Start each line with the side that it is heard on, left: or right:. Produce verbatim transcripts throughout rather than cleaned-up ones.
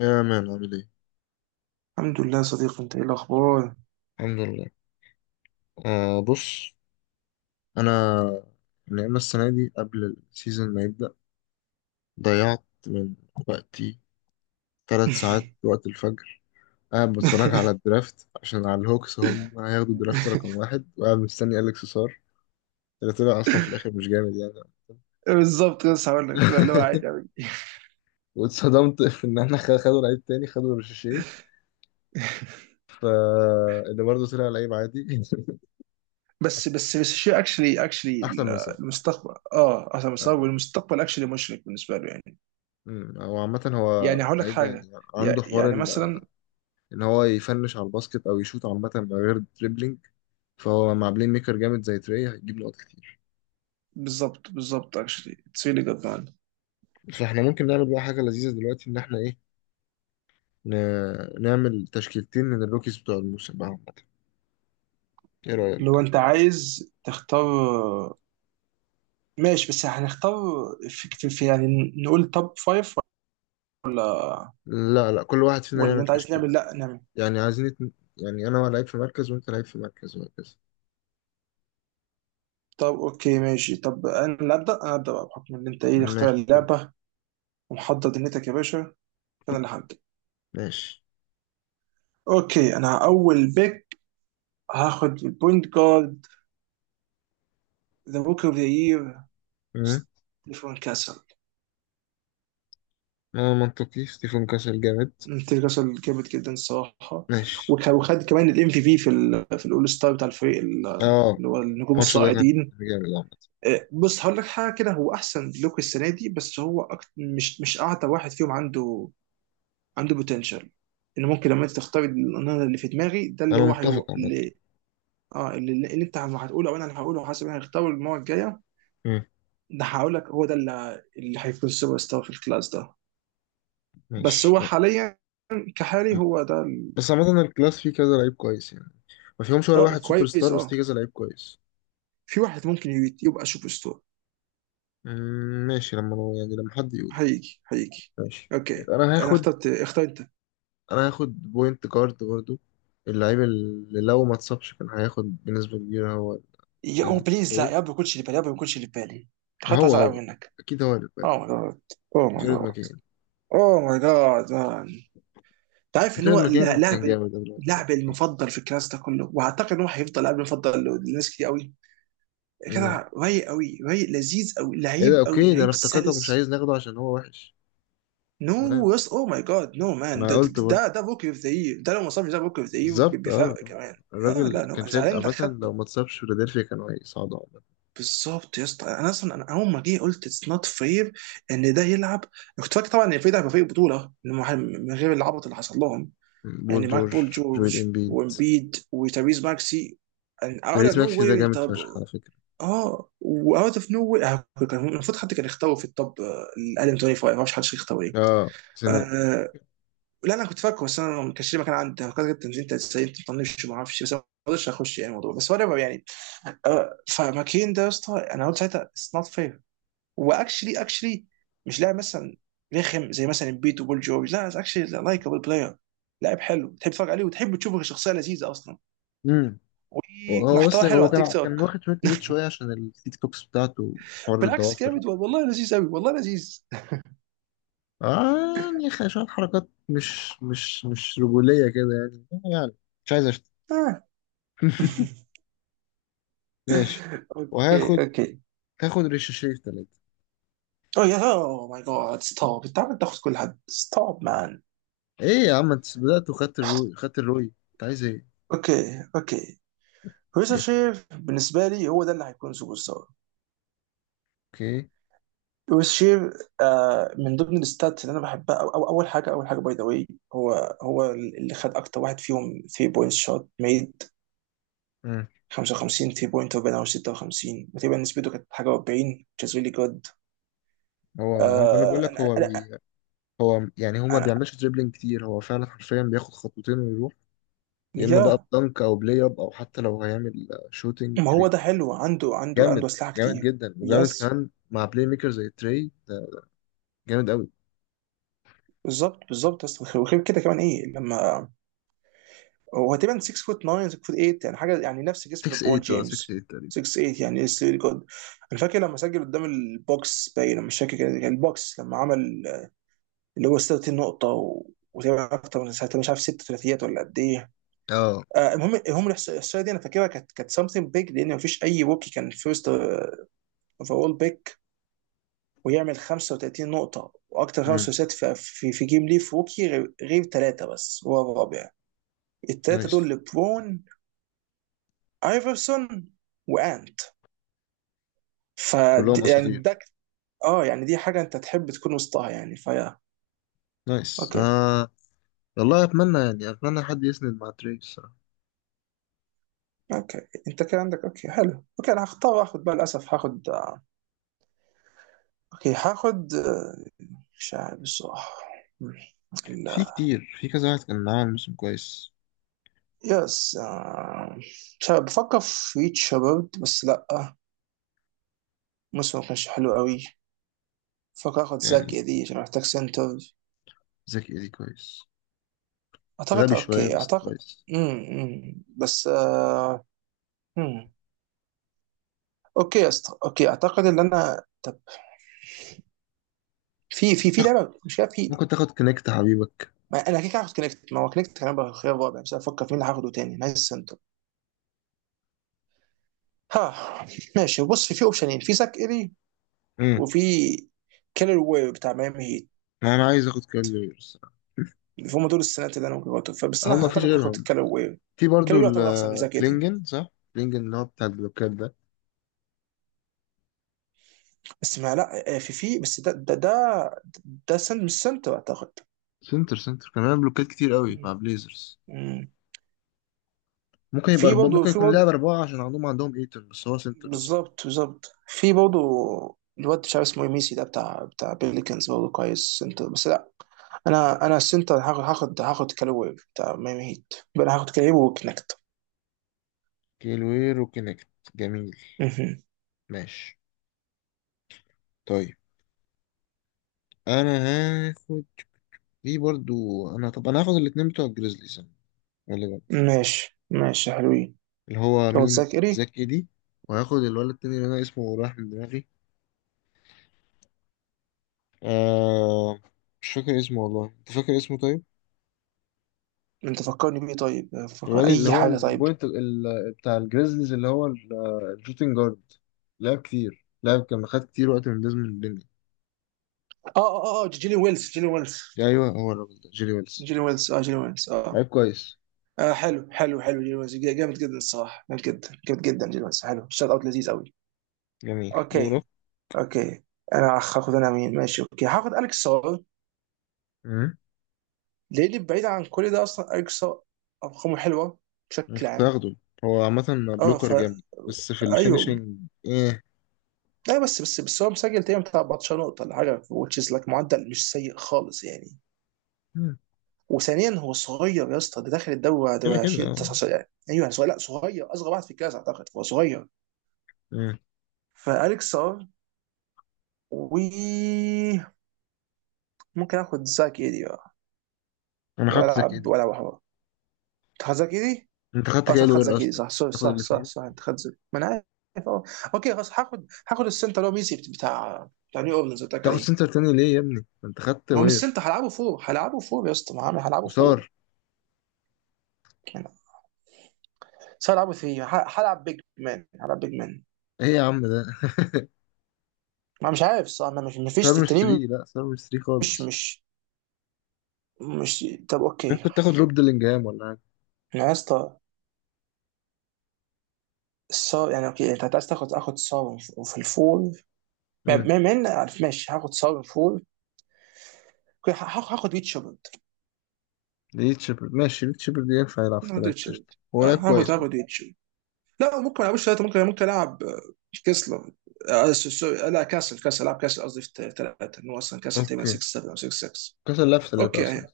left: يا مان، عامل ايه؟
right: الحمد لله يا صديقي، انت ايه الاخبار؟
left: الحمد لله. آه، بص. انا يعني أنا السنة دي قبل السيزون ما يبدأ ضيعت من وقتي ثلاث ساعات وقت الفجر قاعد بتفرج على الدرافت، عشان على الهوكس هم هياخدوا الدرافت رقم واحد، وقاعد مستني أليكس سار اللي طلع أصلا في الآخر مش جامد يعني.
right: بالظبط، بس هقول لك طلع اللي هو عادي قوي.
left: واتصدمت في إن احنا خ- خدوا لعيب تاني، خدوا رشاشيه، فاللي برضه طلع لعيب عادي.
right: بس بس بس شيء اكشلي اكشلي.
left: أحسن من سار، أحسن.
right: المستقبل اه اصلا
left: آه.
right: المستقبل المستقبل اكشلي مشرق بالنسبه له يعني.
left: أمم، هو عامة هو
right: يعني هقول لك
left: لعيب
right: حاجه.
left: يعني
right: يع-
left: عنده حوار
right: يعني مثلا.
left: ان هو يفنش على الباسكت او يشوط عامه من غير دريبلينج، فهو مع بلاي ميكر جامد زي تري هيجيب نقط كتير.
right: بالظبط بالظبط اكشلي اتس ريلي جود مان.
left: فاحنا ممكن نعمل بقى حاجه لذيذه دلوقتي، ان احنا ايه ن- نعمل تشكيلتين من الروكيز بتوع الموسم بقى عامة. ايه
right: لو
left: رايك؟
right: انت عايز تختار. ماشي بس هنختار، في, في في- يعني نقول توب فايف ولا؟
left: لا، لا، كل واحد فينا
right: ولا
left: يعمل
right: انت عايز
left: تشكيله.
right: نعمل؟ لا نعمل.
left: يعني عايزين اتن... يعني انا لعيب في مركز وانت لعيب في مركز وهكذا.
right: طب اوكي ماشي، طب انا ابدا، انا ابدا بقى بحكم ان انت ايه اللي اختار
left: ماشي. اب-
right: اللعبه ومحضر دنيتك يا باشا، فانا اللي هبدا.
left: ماشي.
right: اوكي، انا اول بيك، هاخد البوينت جارد ذا بوك اوف ذا يير
left: امم.
right: ستيفن كاسل.
left: اه، منطقي، ستيفن كاسل جامد.
right: ستيفن كاسل جامد جدا الصراحه.
left: ماشي.
right: وك- وخد كمان الام في في في ال في الاول ستار بتاع الفريق ال-
left: اه،
right: اللي هو النجوم
left: الماتش ده كان
right: الصاعدين.
left: جامد عامة.
right: إيه، بص هقول لك حاجه كده. هو احسن لوك السنه دي، بس هو أكت... مش مش اعتى واحد فيهم عنده. عنده بوتنشال ان ممكن لما انت تختار النهر اللي في دماغي ده اللي
left: انا
right: هو
left: متفق
right: هيو...
left: عامة.
right: اللي اه اللي, اللي انت هتقوله او انا اللي هقوله، حسب انا هختاره المره الجايه.
left: مم.
right: ده هقول لك هو ده اللي اللي هيكون سوبر ستار في الكلاس ده. بس
left: ماشي.
right: هو حاليا كحالي، هو ده ال-
left: بس عامة الكلاس فيه كذا لعيب كويس يعني، ما فيهمش ولا
right: اه
left: واحد سوبر
right: كويس
left: ستار بس فيه
right: اه.
left: كذا لعيب كويس.
right: في واحد ممكن يت- يبقى سوبر ستار.
left: مم، ماشي. لما أنا يعني لما حد يقول
right: هيجي هيجي.
left: ماشي،
right: اوكي
left: يبقى انا
right: انا
left: هاخد
right: اخترت، اختار انت.
left: انا هاخد بوينت جارد برضو. اللعيب اللي لو ما اتصابش كان هياخد بنسبة كبيرة هو
right: يا او بليز، لا،
left: الروي.
right: يا رب ما يكونش اللي بالي، يا رب ما يكونش اللي بالي.
left: ما
right: اخترت،
left: هو
right: هزعل قوي
left: هو
right: منك.
left: اكيد هو اللي
right: اوه
left: بقى.
right: ماي جاد. اوه ماي جاد.
left: جيرد ماكين.
right: اوه ماي جاد. انت عارف ان
left: جيرد
right: هو
left: ماكين
right: لاعب،
left: كان جامد قبل ما يتصاب.
right: اللاعب المفضل في الكلاس ده كله، واعتقد ان هو هيفضل لاعب المفضل لناس كتير قوي.
left: مم.
right: كده رايق قوي، رايق لذيذ قوي،
left: ايه ده؟
right: لعيب قوي،
left: اوكي، ده انا
right: لعيب
left: افتكرتك مش
right: سلس.
left: عايز ناخده عشان هو وحش.
right: نو،
left: تمام.
right: يس او ماي جاد. نو مان،
left: انا
right: ده ده
left: قلت برضه،
right: ده, ده بوكي اوف ذا يير، ده لو ما صابش ده بوكي اوف ذا يير
left: بالظبط. اه.
right: بفرق
left: آه.
right: كمان. اه
left: الراجل
right: لا، نو،
left: كان
right: انا
left: شايل
right: زعلان انك
left: عامة، لو
right: خدته.
left: ما اتصابش فيلادلفيا كانوا هيصعدوا.
right: بالظبط يا اسطى. انا اصلا انا اول ما جه قلت اتس نوت فير ان ده يلعب. أنا كنت فاكر طبعا ان الفريق ده هيبقى فريق بطوله إنه من غير العبط اللي حصل لهم،
left: بول
right: يعني معاك
left: جورج،
right: بول
left: جويل
right: جورج
left: امبيد.
right: وامبيد وتابيز ماكسي and out of
left: تيريس ماكسي ده
right: nowhere انت
left: جامد فشخ
right: ب-
left: على فكرة.
right: اه و out of nowhere آه، كان المفروض حد كان يختاروا في التوب الادم خمسة وعشرين، ما اعرفش حد يختار ايه.
left: اه، سنة.
right: آه لا، انا كنت فاكره، بس انا ما كانش لي مكان، عندي فكرت انت انت ازاي انت بتطنش ما اعرفش، بس أنا ما قدرتش اخش يعني الموضوع بس ولا يعني. آه، فماكين ده يا اسطى انا قلت ساعتها اتس نوت fair. واكشلي اكشلي مش لاعب مثلا رخم زي مثلا امبيد وبول جورج، لا اكشلي لايكابل بلاير، لاعب حلو تحب تتفرج عليه وتحب تشوفه، شخصيه لذيذه اصلا
left: امم. هو بس
right: ومحتوى حلو على
left: هو
right: التيك
left: كان كان
right: توك.
left: واخد شوية نيت شوية عشان السيت كوكس بتاعته، حوار
right: بالعكس
left: الضوافر.
right: جامد والله، لذيذ قوي والله لذيذ.
left: اه، يعني خ- شوية حركات مش مش مش رجولية كده يعني. يعني مش عايز اشتم.
right: آه.
left: ماشي.
right: اوكي
left: وهاخد
right: اوكي.
left: هاخد ريشاشيه في تلاتة.
right: اوه يا، اوه ماي جاد ستوب، انت عمال تاخد كل حد، ستوب مان.
left: ايه يا عم، انت بدأت وخدت الروي، خدت الروي، انت عايز ايه؟
right: اوكي اوكي. ريزا شير بالنسبه لي هو ده اللي هيكون سوبر ستار.
left: اوكي.
right: وشير آه، من ضمن الستات اللي انا بحبها أو أو اول حاجه اول حاجه باي ذا واي، هو هو اللي خد اكتر واحد فيهم ثري بوينت شوت ميد،
left: مم.
right: خمسة وخمسين ثري بوينت وبين او ستة وخمسين، وتقريبا نسبته كانت حاجه اربعين which is really good.
left: هو هو انا
right: آه
left: بقول لك
right: انا
left: هو
right: انا
left: هو يعني هو ما
right: انا
left: بيعملش دريبلينج كتير، هو فعلا حرفيا بياخد خطوتين ويروح، يا اما بقى
right: يا.
left: بدنك او بلاي اب او حتى لو هيعمل شوتنج
right: ما هو
left: كريت.
right: ده حلو، عنده عنده عنده
left: جامد.
right: اسلحه
left: جامد
right: كتير.
left: جدا وجامد
right: يس.
left: كمان مع بلاي ميكر زي تري ده، جامد قوي.
right: بالظبط بالظبط، بس وغير كده كمان ايه لما، هو تقريبا سيكس فوت ناين، سيكس فوت ايت، يعني حاجه يعني نفس
left: ستة
right: جسم ليبرون
left: ثمانية. اه، ستة
right: جيمس.
left: ثمانية تقريبا.
right: سيكس ايت يعني اتس ريلي جود. انا فاكر لما سجل قدام البوكس باين، انا مش فاكر كان كان البوكس لما عمل اللي هو سته وتلاتين نقطه و- وتقريبا اكتر من ساعتها، مش عارف ست ثلاثيات ولا قد ايه.
left: اه.
right: آه، المهم المهم الإحصا- الاحصائيه دي انا فاكرها كانت كانت سمثينج بيج، لان مفيش اي روكي كان فيرست اوفرول بيك ويعمل خمسة وثلاثين نقطه واكتر خمس
left: امم.
right: ثلاثيات في في, في جيم ليف روكي غير غير ثلاثه، بس هو الرابع. الثلاثه
left: نايس.
right: دول لبرون، ايفرسون، وانت. ف
left: كلهم
right: يعني
left: اساطير.
right: ده ك- اه يعني دي حاجه انت تحب تكون وسطها يعني فيا.
left: نايس.
right: اوكي
left: آه. والله اتمنى يعني اتمنى حد يسند مع تري الصراحه.
right: اوكي. انت كده عندك، اوكي حلو، اوكي انا هختار اخد بقى، للاسف هاخد. اوكي هاخد آه، مش عارف بصراحه. مم.
left: في
right: لا.
left: كتير، في كذا واحد كان معاهم موسم كويس
right: يس آه، مش عارف، بفكر في ريتش شباب بس لا، موسم ما كانش حلو قوي. بفكر اخد زاك
left: يعني.
right: دي عشان محتاج سنتر.
left: زكي ايدي كويس،
right: اعتقد
left: غبي شويه
right: اوكي
left: بس
right: اعتقد.
left: كويس.
right: امم أمم. بس آه، مم. اوكي يا اسطى، اوكي اعتقد ان انا، طب في في في
left: تاخد-
right: لعبه مش كده في.
left: ممكن تاخد كونكت حبيبك.
right: ما انا كده كده هاخد كونكت، ما هو كونكت كان هيبقى خيار رابع، بس افكر في مين هاخده تاني نايس سنتر. ها. ماشي بص، في في اوبشنين، في ساك الي، وفي كيلر وير بتاع ميامي هيت.
left: انا عايز اخد كالير الصراحه.
right: هم دول السنات اللي انا ممكن أقعد- بس انا
left: هم مفيش
right: اعتقد هاخد
left: غيرهم؟
right: كيلر وير.
left: في
right: كيلر
left: برضو
right: وير اعتقد احسن من ساك الي،
left: الكلينجن صح؟ كلينجن اللي هو بتاع البلوكات ده.
right: بس ما لا آه، في في بس ده ده ده, ده سن مش سنتر اعتقد.
left: سنتر سنتر كان بيعمل بلوكات كتير قوي مع بليزرز.
right: مم.
left: ممكن يبقى
right: في
left: أربعة،
right: برضه
left: ممكن
right: في
left: يكون لاعب
right: برضه
left: أربعة عشان عندهم عندهم ايتون بس هو سنتر أصلا.
right: بالظبط بالظبط في برضه. الواد مش عارف اسمه إيه، ميسي ده بتاع بتاع بيليكنز برضه كويس سنتر، بس لا. انا انا السنتر هاخد هاخد هاخد كالوي بتاع ميامي هيت، يبقى انا هاخد كالوي وكنكت.
left: كيلوير وكينكت. جميل.
right: مهم.
left: ماشي. طيب أنا هاخد في برضو. أنا طب أنا هاخد الاتنين بتوع الجريزليز أنا غالبا.
right: ماشي ماشي حلوين.
left: اللي هو
right: لو
left: مين؟
right: تذاكري.
left: زاك إيدي. وهاخد الولد التاني اللي أنا اسمه رايح من دماغي. آه، مش فاكر اسمه والله، أنت فاكر اسمه طيب؟
right: انت فكرني بيه طيب،
left: الواد
right: فكر
left: اللي
right: اي
left: هو
right: حاجه طيب.
left: البوينت ال- بتاع الجريزليز اللي هو ال- الشوتنج جارد، لعب كتير، لعب كان خد كتير وقت من ديزموند بين.
right: اه اه اه جيلين ويلز جيلين ويلز
left: ايوه، هو الراجل ده، جيري ويلز.
right: جيلين ويلز اه جيلين ويلز
left: لعب
right: اه.
left: كويس.
right: آه حلو حلو حلو، جيلين ويلز جامد جدا الصراحه، جامد جدا جامد جدا، جيلين ويلز حلو، شوت اوت لذيذ قوي.
left: جميل دوره.
right: اوكي اوكي. انا أخ- هاخد انا مين؟ ماشي اوكي هاخد اليكس سار.
left: امم.
right: ليه بعيد عن كل ده اصلا اليكس سار؟ ارقامه حلوه
left: أنا
right: بشكل
left: كنت
right: عام.
left: هاخده. هو عامة
right: اه
left: بلوكر
right: ف
left: جامد بس في
right: ايوه.
left: الفينشنج. ايه.
right: لا بس بس بس هو مسجل تقريبا بتاع اربعة عشر نقطه ولا حاجه which is like معدل مش سيء خالص يعني.
left: مم.
right: وثانيا هو صغير يا اسطى، ده داخل الدوري بعد
left: كده كده
right: عشرين
left: اه.
right: تسعة عشر، يعني ايوه يعني صغير، لا صغير، اصغر واحد في الكلاس اعتقد، هو صغير.
left: مم.
right: فاليكس سار و ممكن اخد زاك ايدي بقى
left: انا خدت زك
right: والعب.
left: دي.
right: ولا هو تاخد زاك ايدي.
left: انت خدت
right: اه
left: كده
right: صح، خد
left: وير
right: زكي
left: اصلا.
right: صح، سوري
left: تاخد
right: صح صح
left: الاثنين؟
right: صح، انت خد زكي، ما انا عارف اه. اوكي خلاص، هاخد هاخد السنتر اللي هو ميسي بتاع بتاع نيو اورلينز اللي قلت لك
left: تاخد
right: عليه.
left: سنتر تاني ليه يا ابني، ما انت خدت
right: ما هو مش
left: وير
right: السنتر، هلعبه فوق هلعبه فوق يا اسطى، ما هعمل- هلعبه فوق
left: وصار؟
right: يعني بس، هلعبه ثري، هلعب بيج مان هلعب بيج مان.
left: ايه يا عم ده؟
right: ما مش عارف صح، ما مش مفيش
left: صار مش
right: التنين.
left: ثلاثة. لا، صار مش ثلاثة
right: مش
left: خالص.
right: مش مش طب اوكي.
left: ممكن تاخد روب ديلينجهام ولا؟
right: انا يا اسطى، الصار يعني اوكي انت عايز تاخد، اخد صار في الفول. ما
left: مم.
right: ما ما إن- عارف ماشي، هاخد صار في الفول. اوكي، هاخد هاخد ريتشارد.
left: ليد شيبرد. ماشي، ليد شيبرد ينفع يلعب في
right: هاخد
left: ثلاثة،
right: ريتشارد
left: قشطة، هو
right: آه،
left: لعب
right: هاخد
left: كويس برضه.
right: هاخد ريتشارد. لا ممكن ما العبش ثلاثه، ممكن ممكن العب كسلر. آه، س- س- لا كاسل، كاسل العب كاسل قصدي في ثلاثه، انه اصلا كاسل تقريبا
left: اوكي.
right: سيكس سفن او سيكس سيكس.
left: كاس اللعب في ثلاثة اصلا.
right: اوكي.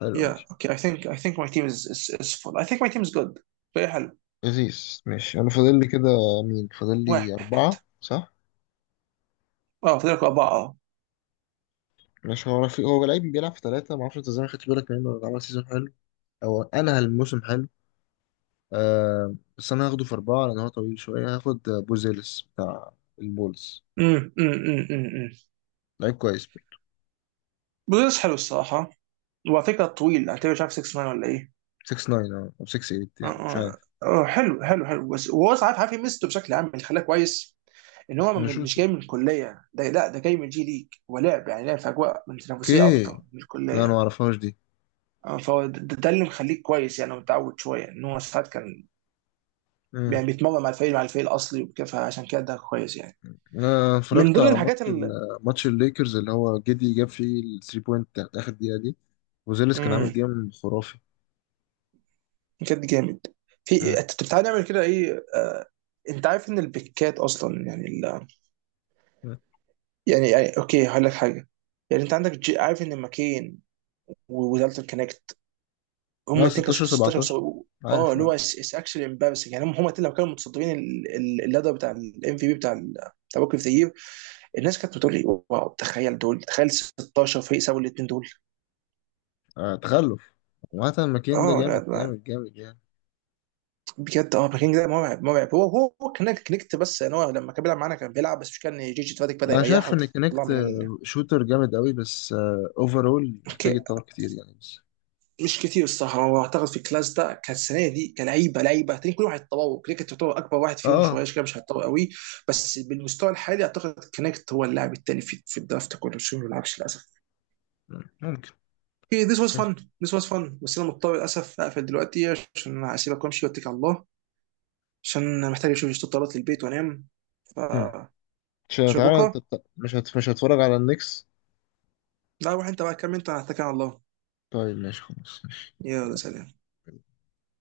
left: حلو
right: يا
left: ماشي.
right: اوكي اي ثينك اي ثينك ماي تيم از از فول، اي ثينك ماي تيم از جود، فريق حلو.
left: لذيذ ماشي. انا فاضل لي كده، مين فاضل لي
right: واحد،
left: أربعة صح؟
right: اه فاضلك اربعه اه.
left: مش هو رفيق؟ هو لعيب بيلعب في ثلاثة، معرفش انت ازاي ما خدتش بالك منه، ولا عمل سيزون حلو او انا الموسم حلو. آه، بس انا هاخده في أربعة لأن هو طويل شوية. هاخد بوزيلس بتاع البولز.
right: امم امم امم امم.
left: لعيب كويس برضه.
right: بس حلو الصراحه. وعلى فكره طويل، اعتبر مش عارف سيكس مان ولا ايه.
left: ستة تسعة أو ستة ثمانية
right: اه
left: يعني مش عارف.
right: اه آه، حلو حلو حلو. بس هو عارف عارف يمسته بشكل عام اللي خلاه كويس، ان هو
left: انا
right: م- مش جاي
left: شوتر.
right: من الكليه، ده لا ده جاي من جي ليج، ولعب يعني لعب في اجواء من تنافسيه
left: اوكي،
right: اكتر من
left: لا انا
right: الكليه.
left: ما اعرفهاش دي.
right: آه، فهو ده, ده ده اللي مخليك كويس يعني، متعود شويه ان هو ساعات كان يعني بيتمرن مع الفريق، مع الفريق الاصلي وكده، فعشان كده ده كويس يعني.
left: انا
right: من
left: اتفرجت
right: ضمن
left: على ماتش
right: الحاجات اللي.
left: ال- ماتش الليكرز اللي هو جدي جاب فيه الثري بوينت بتاعت اخر دقيقه دي. وزيلس كان عامل
right: امم.
left: جيم خرافي.
right: بجد جامد.
left: اه
right: في انت بتعالى نعمل كده ايه آه، انت عارف ان البيكات اصلا يعني ال...
left: اه
right: يعني يعني اوكي هقول لك حاجه. يعني انت عندك جي... عارف ان ماكين ودالتون كونكت، هم
left: آه،
right: الاثنين كانوا
left: ستاشر
right: ستاشر
left: سبعتاشر،
right: وسبعة- اه
left: عارف،
right: اللي هو
left: اه.
right: اتس اكشلي امبارسنج، يعني هم هم الاتنين لو كانوا متصدرين ال- ال- اللدر بتاع الام في بي، بتاع ال- بتاع بوك اوف ذا يير. الناس كانت بتقول لي واو، تخيل دول، تخيل ستاشر فريق سابوا الاثنين دول.
left: آه، تخلف. وعامة ماكين ده
right: اه لا،
left: جامد
right: لا،
left: جامد جامد يعني.
right: بجد اه. بكينج ده مرعب مرعب. هو هو هو كان كنكت، بس ان هو لما كان بيلعب معانا كان بيلعب، بس مش كان جيجي تفاتك بدا
left: انا
right: يريحه
left: شايف ان
right: وطلع
left: كونكت
right: من ال...
left: آه، شوتر جامد قوي، بس اوفرول
right: اوكي.
left: محتاج يتطور كتير يعني بس.
right: مش كتير الصراحه، هو اعتقد في الكلاس ده كانت السنه دي كلعيبه لعيبه تاني، كل واحد تطور. كريكت تعتبر اكبر واحد
left: اه،
right: فيهم
left: آه،
right: شويه كده مش هيتطور قوي. بس بالمستوى الحالي اعتقد كونكت هو اللاعب التاني في, في الدرافت كله، بس هو ما بيلعبش للاسف.
left: ممكن.
right: اوكي، ذس واز فن.
left: ماشي.
right: ذس واز فن، بس انا مضطر للاسف اقفل دلوقتي، عشان اسيبك وامشي واتكل على الله، عشان محتاج اشوف شويه طلبات للبيت وانام. ف
left: مم. مش
right: شوف
left: تعالى، انت
right: بكره.
left: بت- مش هت... مش هتفرج على النكس؟
right: لا روح انت بقى كمل، انت انا هتكل على الله.
left: طيب ماشي، خلاص.
right: يلا سلام.